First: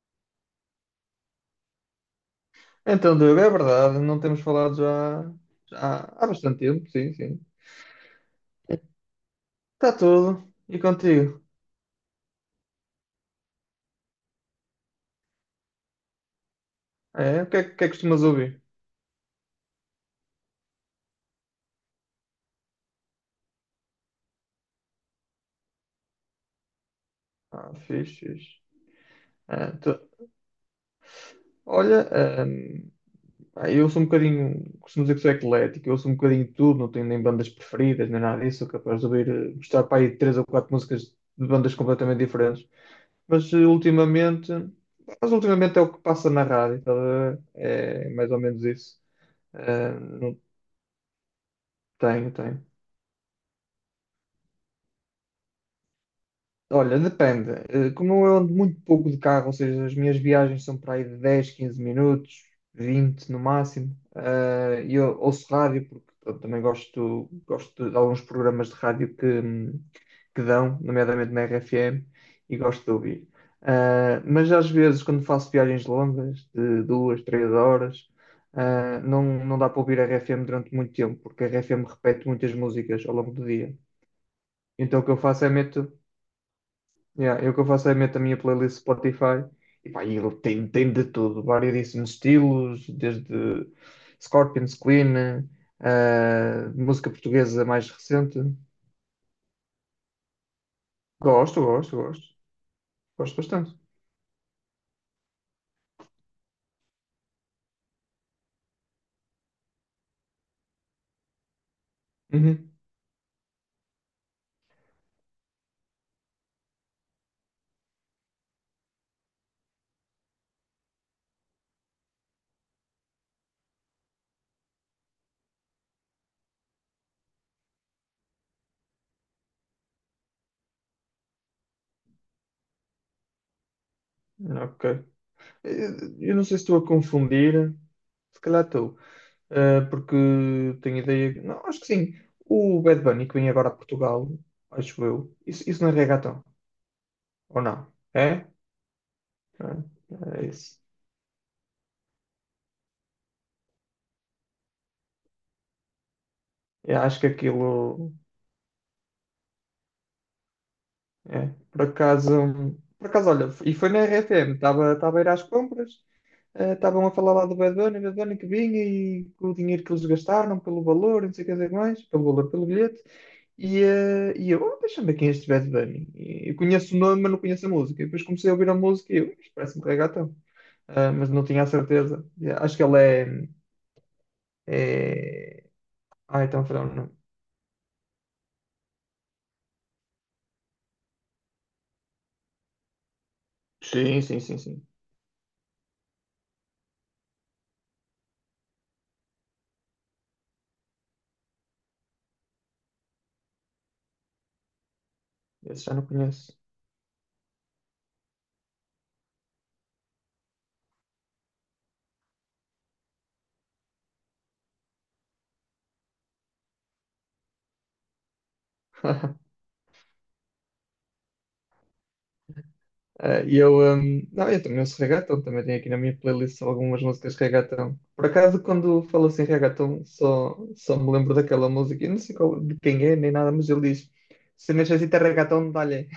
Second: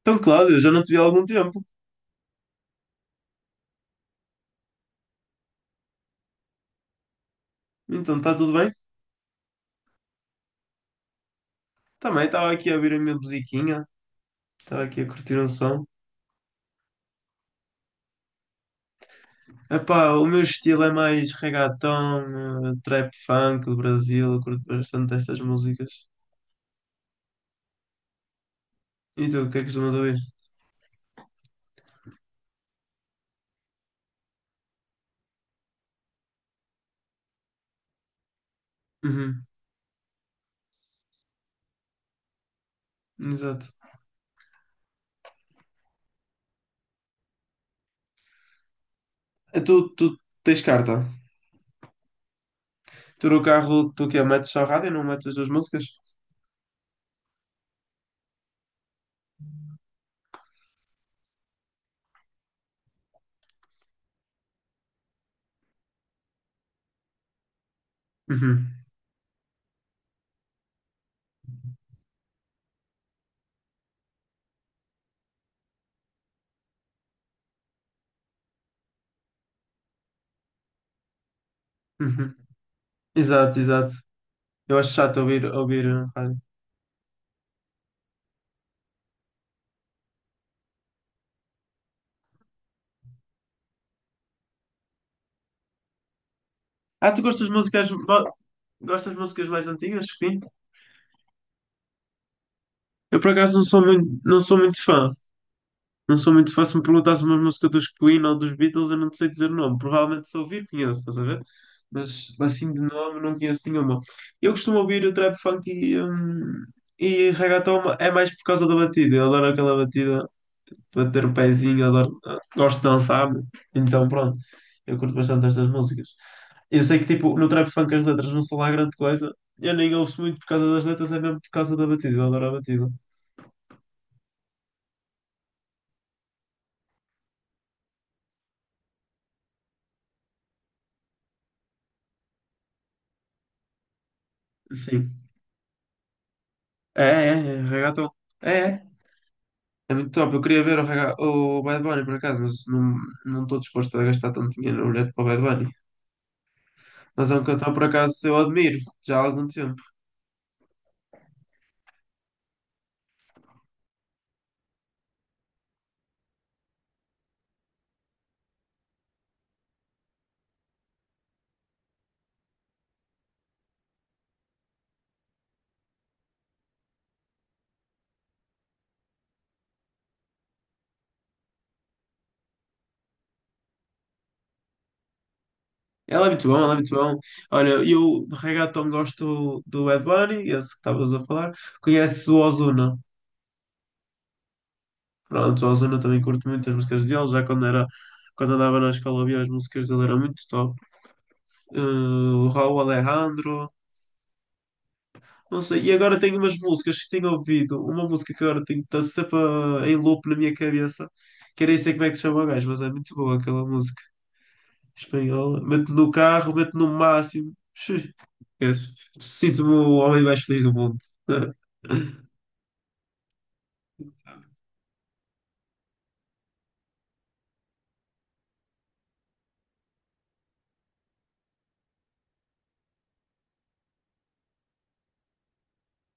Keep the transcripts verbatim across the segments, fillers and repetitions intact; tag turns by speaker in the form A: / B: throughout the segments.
A: Então, Cláudio, já não te vi há algum tempo.
B: Então, Diogo, é verdade, não temos falado já, já há há bastante tempo, sim, sim.
A: Então, está tudo bem?
B: Está tudo. E contigo?
A: Também estava aqui a ouvir a minha musiquinha, estava aqui a curtir um som.
B: É, o que é que que é que costumas ouvir?
A: Epá, o meu estilo é mais reggaeton, eh, trap funk do Brasil, eu curto bastante estas músicas.
B: Ah, fixe, fixe.
A: E tu, o que é que
B: Ah,
A: costumas
B: tu-
A: ouvir?
B: olha, ahm, ah, eu sou um bocadinho, costumo dizer que sou eclético, eu sou um bocadinho de tudo, não tenho nem bandas preferidas, nem nada disso, sou capaz de ouvir,
A: Uhum,
B: eh, gostar para aí de três ou quatro músicas de bandas completamente diferentes. Mas eh,
A: exato.
B: ultimamente, mas ultimamente é o que passa na rádio, estás a ver? É mais ou menos isso.
A: Eh, Tu,
B: Ah,
A: tu
B: não,
A: tens carta?
B: tenho, tenho.
A: Tu no carro, tu que é, metes só rádio e não metes as duas músicas?
B: Olha, depende. Eh, Como eu ando muito pouco de carro, ou seja, as minhas viagens são para aí de dez, quinze minutos, vinte no máximo, eh, e eu ouço rádio, porque eu também gosto, gosto de alguns
A: Uhum,
B: programas de rádio que, hum, que dão, nomeadamente na R F M, e gosto de ouvir. Eh, mas às vezes, quando faço viagens longas, de duas, três horas, eh, não, não dá para ouvir a R F M durante muito tempo, porque a R F M repete
A: uhum.
B: muitas músicas ao longo do
A: Exato,
B: dia.
A: exato. Eu acho
B: Então o que eu
A: chato ouvir,
B: faço é
A: ouvir
B: meto.
A: eh, rádio.
B: Yeah, eu que eu faço é meto a minha playlist Spotify e pá, e ele tem, tem, de tudo, variedíssimos estilos, desde Scorpions, Queen, eh, música
A: Ah, tu gostas de
B: portuguesa mais
A: músicas, ma-
B: recente.
A: gostas de músicas mais antigas?
B: Gosto, gosto, gosto.
A: Eu por
B: Gosto
A: acaso não
B: bastante.
A: sou muito, não sou muito fã. Não sou muito fã. Se me perguntasse uma música dos Queen ou dos Beatles, eu não te sei dizer o nome. Provavelmente se ouvir conheço, estás a ver? Mas
B: Uhum.
A: assim de nome não conheço nenhuma. Eu costumo ouvir o trap funk e, hum, e reggaeton é mais por causa da batida. Eu adoro aquela batida para ter o pezinho, adoro, gosto de dançar, meu. Então pronto, eu curto bastante estas músicas. Eu sei que tipo, no trap funk as letras não são lá grande coisa, eu nem ouço muito por causa das letras, é mesmo por causa da batida, eu adoro a batida.
B: Ok. Eh, Eu não sei se estou a confundir, se calhar estou, eh, porque tenho ideia. que- Não, acho que sim. O Bad Bunny que vem agora a Portugal, acho
A: Sim.
B: eu. Isso, isso não é reggaeton,
A: É, é,
B: ou
A: é,
B: não?
A: reggaeton.
B: É?
A: É, é. É muito top. Eu
B: É, é
A: queria ver
B: isso.
A: o, Raga- o Bad Bunny por acaso, mas não não estou disposto a gastar tanto dinheiro no bilhete para o Bad Bunny.
B: Eu acho que
A: Mas é um cantor por
B: aquilo
A: acaso eu admiro já há algum tempo.
B: é, por acaso, por acaso, olha, e foi na R F M, estava estava a ir às compras, eh, estavam a falar lá do Bad Bunny, Bad Bunny, que vinha e com o dinheiro que eles gastaram, pelo valor, não sei o que dizer mais, pelo valor, pelo bilhete, e, eh, e eu, oh, deixa-me ver quem é este Bad Bunny. E eu conheço o nome, mas não conheço a música. E depois comecei a ouvir a música e eu, isto parece-me reggaeton. Ah, mas não tinha a certeza. E acho que ele é, é...
A: Ela é
B: Ah,
A: muito bom,
B: então,
A: ela é
B: perdão,
A: muito
B: não.
A: bom. Olha, eu de reggaeton gosto do Bad Bunny, esse que estavas a falar. Conheço o Ozuna.
B: Sim, sim, sim, sim.
A: Pronto, o Ozuna também curto muito as músicas dele. Já quando era, quando andava na escola havia as músicas dele, era muito top. Eh, o Raul Alejandro. Não sei.
B: Esse
A: E
B: já não
A: agora tenho
B: conheço.
A: umas músicas que tenho ouvido. Uma música que agora tenho está sempre a- em loop na minha cabeça. Que nem sei como é que se chama o gajo, mas é muito boa aquela música espanhola. Mete no carro, mete no máximo. Xux. Esquece. Sinto-me o homem mais feliz do mundo.
B: Ah, e eu, hum, não, eu também ouço reggaeton, também tenho aqui na minha playlist algumas músicas de reggaeton. Por acaso, quando falo assim reggaeton, só, só me lembro daquela música, eu não sei qual- de quem é, nem nada, mas ele diz, se necessita reggaeton, dá-lhe.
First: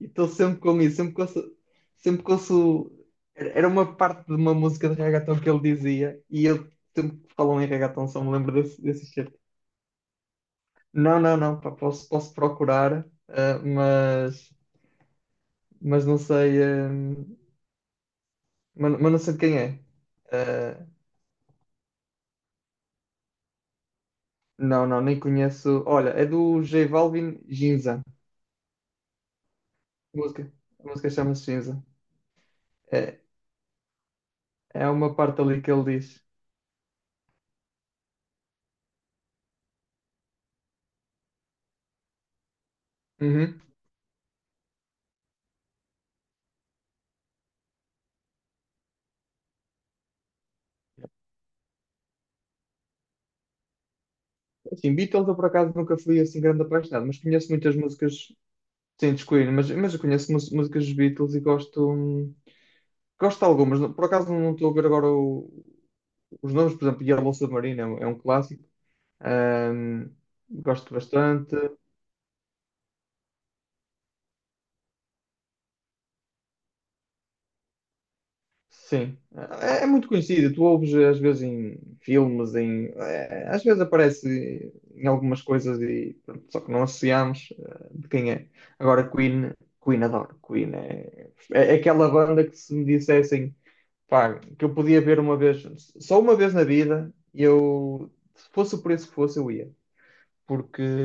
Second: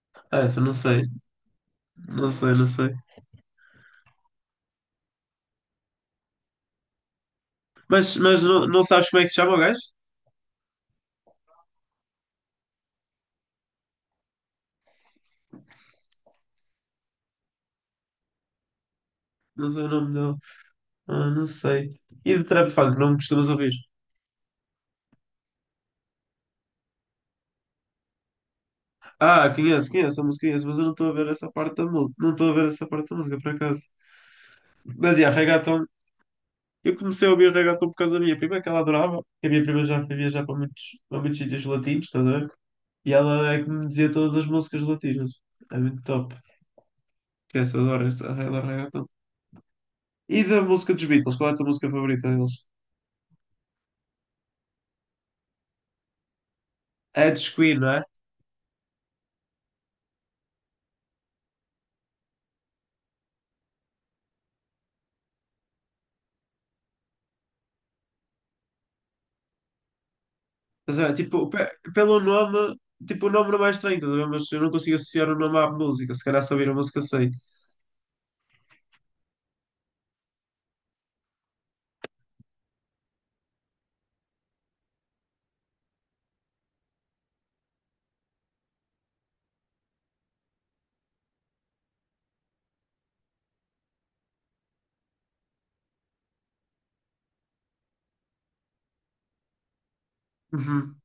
B: E estou
A: Ah, essa,
B: sempre
A: não
B: com isso,
A: sei.
B: sempre que ouço, sempre
A: Não
B: que
A: sei, não
B: ouço,
A: sei.
B: era uma parte de uma música de reggaeton que ele dizia, e eu sempre que falam em reggaeton
A: Mas,
B: só me
A: mas
B: lembro
A: não,
B: desse,
A: não
B: desse
A: sabes como é que
B: cheiro.
A: se chama o gajo?
B: Não, não, não, pá, posso, posso procurar, ah, mas, mas não sei. hum, Mas, mas não sei de quem
A: Não
B: é.
A: sei o nome dele.
B: Eh,
A: Ah, não sei. E de trap funk, não me costumas ouvir?
B: não, não, nem conheço. Olha, é do J Balvin Ginza.
A: Ah, conheço,
B: A
A: conheço a música,
B: música,
A: conheço, mas eu
B: a
A: não estou
B: música
A: a ver
B: chama-se
A: essa parte
B: Ginza.
A: da música. Não estou a ver essa parte da
B: É,
A: música, por acaso.
B: é uma
A: Mas, yeah,
B: parte ali que
A: reggaeton.
B: ele diz.
A: Eu comecei a ouvir reggaeton por causa da minha prima, que ela adorava. Que a minha prima já foi viajar para muitos, para muitos sítios latinos, estás a ver? E ela
B: Uhum.
A: é que me dizia todas as músicas latinas. É muito top. Essa adora, esta adora reggaeton. E da música dos Beatles, qual é a tua música favorita deles?
B: Assim, Beatles eu por acaso nunca fui assim grande apaixonado, mas
A: É
B: conheço
A: dos
B: muitas
A: Queen, não é?
B: músicas sem descobrir, mas, mas eu conheço mus- músicas dos Beatles e gosto, hum, gosto de algumas. Não- Por acaso não estou a ver agora o- os nomes, por exemplo, Yellow Submarine é um, é um clássico. Ahm, gosto
A: Estás a tipo,
B: bastante.
A: pe- pelo nome, tipo, o nome não é mais estranho, estás a ver? Mas eu não consigo associar o nome à música. Se calhar se ouvir a música sei.
B: Sim, é, é muito conhecido. Tu ouves às vezes em filmes, em, é, às vezes aparece em algumas coisas e pronto, só que não associamos eh, de quem é. Agora Queen, Queen adoro. Queen é, é aquela banda que se me dissessem, pá, que eu podia ver uma vez, só uma vez na vida, eu se fosse o preço que fosse, eu ia, porque
A: Uhum.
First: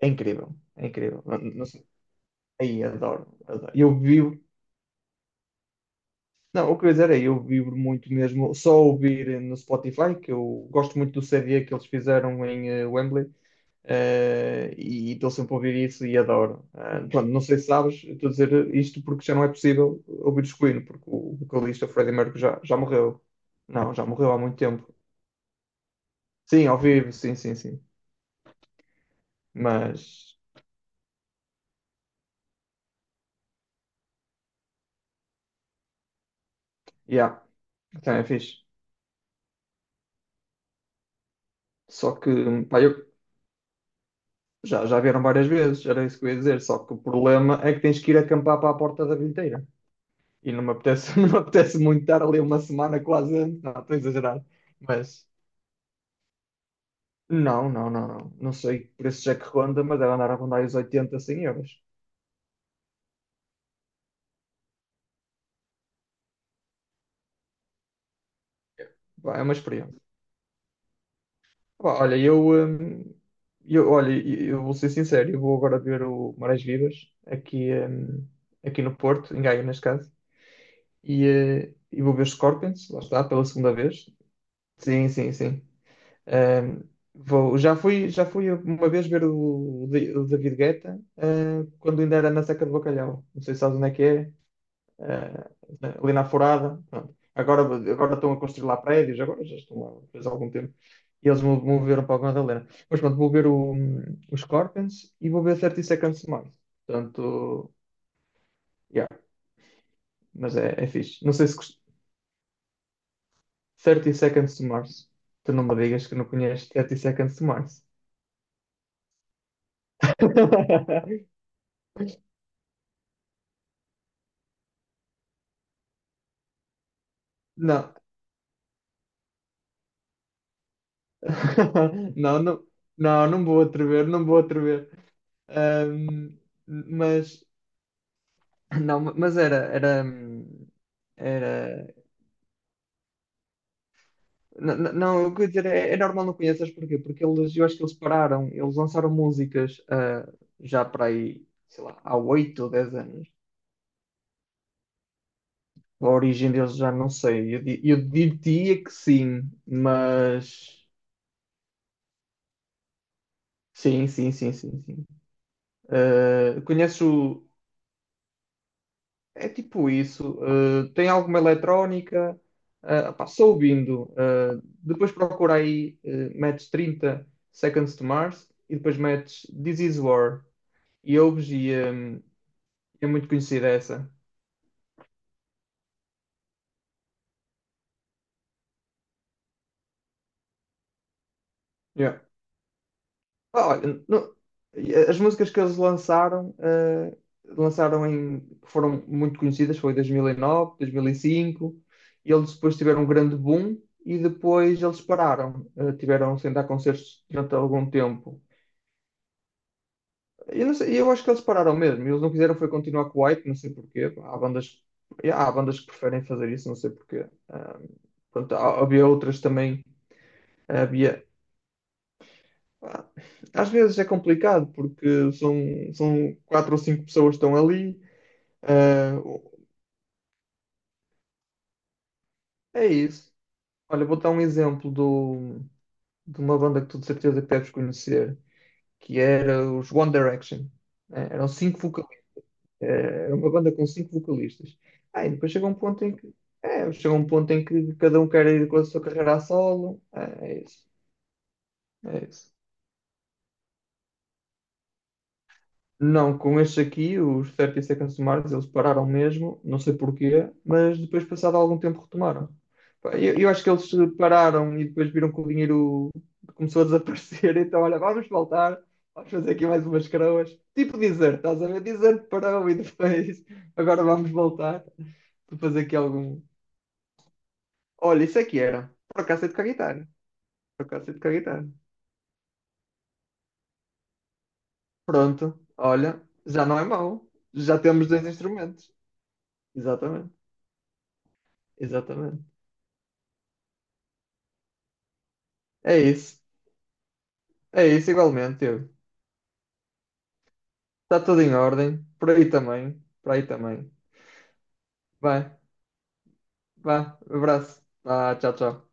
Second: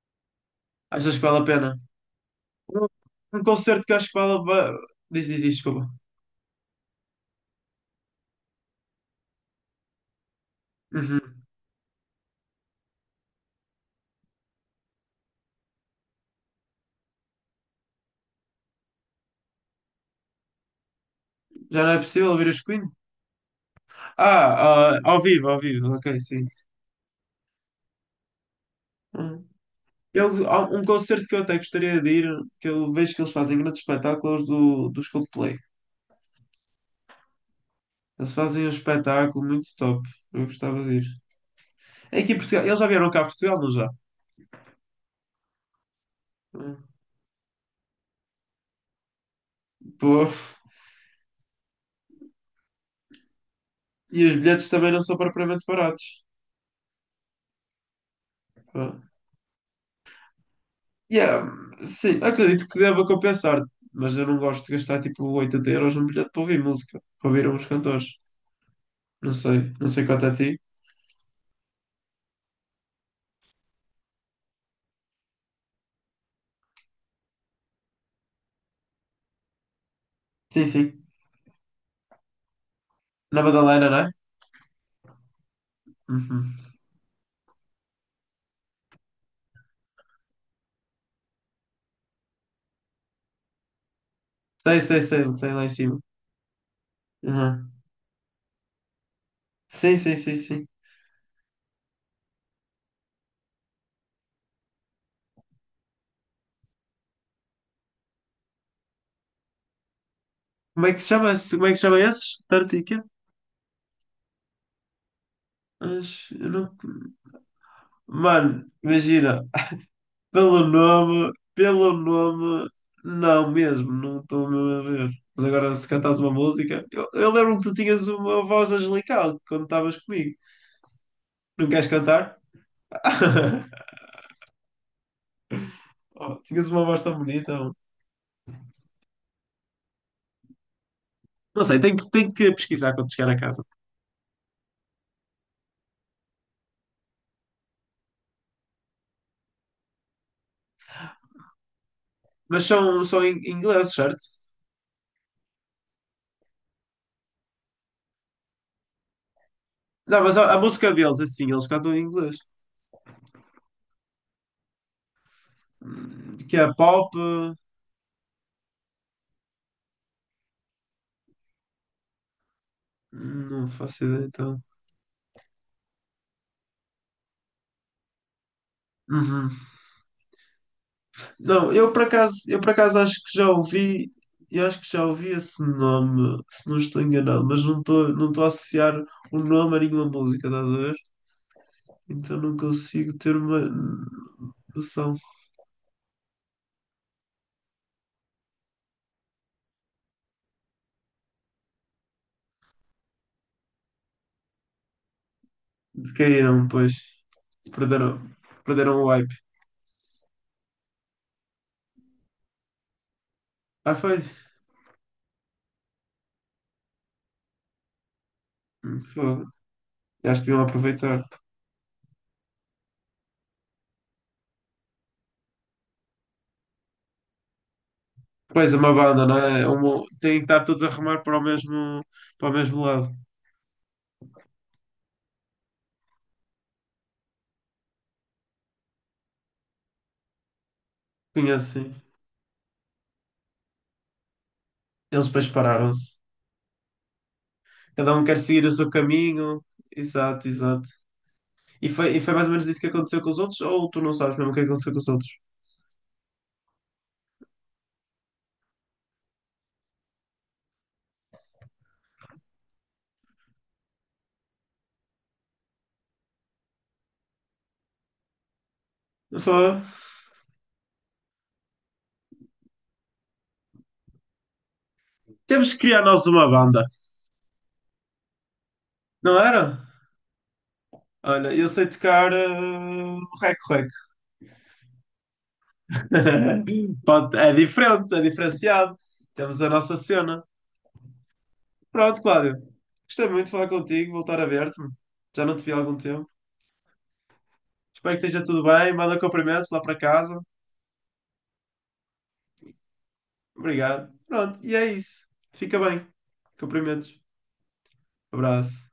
B: é incrível, é
A: Achas
B: incrível.
A: que
B: Não-
A: vale a
B: não
A: pena?
B: sei. Aí
A: Um
B: adoro,
A: um
B: adoro.
A: concerto que eu
B: Eu
A: acho que
B: vivo
A: vale. ba- Diz, diz, diz, desculpa.
B: Não, o que eu ia dizer é, eu vibro muito mesmo, só ouvir no Spotify, que eu gosto muito do
A: Uhum.
B: C D que eles fizeram em eh, Wembley, eh, e estou sempre a ouvir isso e adoro. Ah, pronto, não sei se sabes, estou a dizer isto porque já não é possível ouvir os Queen, porque o
A: Já
B: vocalista
A: não é
B: Freddie
A: possível
B: Mercury
A: ouvir
B: já,
A: os
B: já
A: Queen?
B: morreu. Não, já morreu há muito tempo.
A: Ah, ah, ao vivo, ao vivo, ok, sim.
B: Sim, ao vivo, sim, sim, sim.
A: Hum. Eu,
B: Mas,
A: há um concerto que eu até gostaria de ir, que eu vejo que eles fazem grandes espetáculos do, dos Coldplay.
B: yeah, também é
A: Eles
B: fixe.
A: fazem um espetáculo muito top. Eu gostava de ir.
B: Só
A: É
B: que,
A: aqui em Portugal. Eles
B: pá,
A: já
B: eu
A: vieram cá a Portugal, não já?
B: já, já vieram várias vezes, era isso que eu ia dizer, só que
A: Hum.
B: o problema é que tens que ir acampar para a porta da bilheteira.
A: Pô.
B: E não me apetece, não me apetece muito estar ali uma semana quase antes. Não, estou a
A: E os
B: exagerar.
A: bilhetes também não são
B: Mas
A: propriamente baratos.
B: não, não, não, não. Não sei que preço é que ronda, mas deve andar a rondar os oitenta cem
A: Yeah,
B: euros.
A: sim, acredito que deva compensar, mas eu não gosto de gastar tipo oitenta euros num bilhete para ouvir música, para ouvir uns cantores. Não
B: Pá, é uma
A: sei, não
B: experiência.
A: sei quanto é a ti.
B: Pá, olha, eu, hum, eu, olha, eu vou ser sincero, eu vou agora ver o Marés Vivas aqui, hum, aqui no Porto, em Gaia, neste caso.
A: Sim, sim.
B: E, eh, e vou ver os Scorpions, lá está,
A: Na
B: pela segunda
A: Madalena, não
B: vez.
A: é?
B: Sim, sim, sim.
A: Uhum.
B: Ahm, vou, já fui, já fui uma vez ver o, Di- o David Guetta, ah, quando ainda era na Seca do Bacalhau. Não sei se sabes onde é que é,
A: Sei, sei, sei,
B: ah,
A: tem lá em cima.
B: ali na Forada. Pronto. Agora,
A: Uhum.
B: agora estão a construir lá prédios, agora já estão lá
A: Sim, sim,
B: faz
A: sim,
B: algum
A: sim.
B: tempo. E eles mo- moveram para a Madalena. Mas pronto, vou ver o, os Scorpions e vou ver Thirty Seconds to Mars. Portanto, yeah, mas é,
A: Como
B: é
A: é que se
B: fixe.
A: chama
B: Não sei
A: esse?
B: se
A: Como é que
B: gost-
A: se chama esses? Tartica?
B: thirty Seconds to Mars. Tu não me digas que não
A: Mas, eu
B: conheces
A: não...
B: Thirty Seconds to Mars.
A: Mano, imagina, pelo nome, pelo nome, não mesmo, não estou mesmo a ver. Mas agora, se cantasse uma música, eu, eu lembro que tu
B: Não.
A: tinhas uma voz angelical quando estavas comigo. Não queres cantar?
B: Não, não, não, não vou atrever, não vou atrever. Ahm,
A: Oh, tinhas uma voz tão
B: mas,
A: bonita, mano.
B: não, mas era, era,
A: Não sei,
B: era,
A: tenho, que- tenho que pesquisar quando chegar a casa.
B: não, não, não, eu queria dizer, é, é normal não conheças porquê? Porque eles, eu acho que eles pararam, eles lançaram músicas, ah, já para aí, sei lá, há
A: Mas
B: oito ou dez
A: são, são
B: anos.
A: em em inglês, certo?
B: A origem deles já não sei, eu, di- eu diria que sim,
A: Não, mas a, a
B: mas,
A: música deles, assim, eles cantam em inglês.
B: sim, sim, sim, sim, sim.
A: Hum, Que
B: Ah,
A: é pop.
B: conheço.
A: Hum,
B: É tipo isso. eh, tem alguma eletrónica? eh, pá, sou
A: não faço
B: ouvindo.
A: ideia,
B: eh,
A: então.
B: depois procura aí, eh, metes thirty Seconds to Mars e depois metes
A: Uhum.
B: This Is War. E ouves e
A: Não, eu por
B: eh,
A: acaso, eu por acaso
B: é
A: acho
B: muito
A: que já
B: conhecida
A: ouvi,
B: essa.
A: eu acho que já ouvi esse nome, se não estou enganado, mas não estou não estou a associar o nome a nenhuma música, estás a ver?
B: Yeah.
A: Então não consigo ter uma
B: Ah, olha, no-
A: noção
B: as músicas que eles lançaram, eh, lançaram em, foram muito conhecidas, foi dois mil e nove, dois mil e cinco. E nove, dois mil e cinco, e eles depois tiveram um grande boom e depois eles pararam. eh,
A: de
B: tiveram sem dar
A: caíram, pois
B: concertos durante algum
A: perderam,
B: tempo.
A: perderam o hype.
B: Eu, não sei, eu acho que eles pararam mesmo. Eles não quiseram foi continuar com o White, não sei
A: Ah,
B: porquê.
A: foi?
B: Há bandas, yeah, há bandas que preferem fazer isso, não sei porquê. Ah, pronto, há-
A: Hum,
B: havia outras
A: Fogo.
B: também.
A: Já deviam aproveitar.
B: Havia. ah, Às vezes é complicado porque são, são quatro ou cinco pessoas que estão ali.
A: Pois é uma banda, não é? É um- Tem que estar todos a remar para o mesmo, para o
B: Ah,
A: mesmo
B: é
A: lado.
B: isso. Olha, vou dar um exemplo do, de uma banda que tu de certeza que deves conhecer, que era os One Direction, né? Eram
A: Conhece, sim, é
B: cinco.
A: assim.
B: É uma banda com cinco vocalistas. Ah,
A: Eles
B: e
A: depois
B: depois chega um ponto em
A: pararam-se.
B: que é, chega um ponto em que
A: Cada
B: cada
A: um
B: um
A: quer
B: quer
A: seguir
B: ir
A: o
B: com a
A: seu
B: sua carreira a
A: caminho.
B: solo.
A: Exato,
B: É, é isso.
A: exato. E foi, e
B: É
A: foi mais ou
B: isso.
A: menos isso que aconteceu com os outros, ou tu não sabes mesmo o que aconteceu com os outros?
B: Não, com estes aqui, os thirty Seconds to Mars, eles pararam mesmo, não sei porquê, mas depois, passado algum tempo, retomaram. Pá, Eu, eu acho que eles pararam e depois viram que o dinheiro começou a desaparecer, então, olha, vamos voltar, vamos fazer aqui
A: Foi.
B: mais umas croas. Tipo Desert, estás a ver? Desert parou e depois, agora vamos voltar para
A: Temos que
B: fazer aqui
A: criar nós
B: algum.
A: uma banda,
B: Olha, isso aqui era.
A: não
B: Procacete com a
A: era?
B: guitarra. Procacete com a
A: Olha, eu
B: guitarra.
A: sei tocar uh, rec rec.
B: Pronto. Olha, já não é mau.
A: Pronto, é
B: Já temos
A: diferente, é
B: dois instrumentos.
A: diferenciado. Temos a nossa
B: Exatamente.
A: cena. Pronto,
B: Exatamente.
A: Cláudio. Gostei muito de falar contigo, voltar a ver-te. Já não te vi há algum
B: É
A: tempo.
B: isso. É isso
A: Espero que esteja tudo
B: igualmente, eu.
A: bem. Manda cumprimentos lá para casa.
B: Está tudo em ordem. Por aí também. Por aí também.
A: Obrigado. Pronto, e é isso.
B: Vai.
A: Fica bem.
B: Vá.
A: Cumprimentos.
B: Abraço. Vá. Tchau,
A: Abraço.
B: tchau.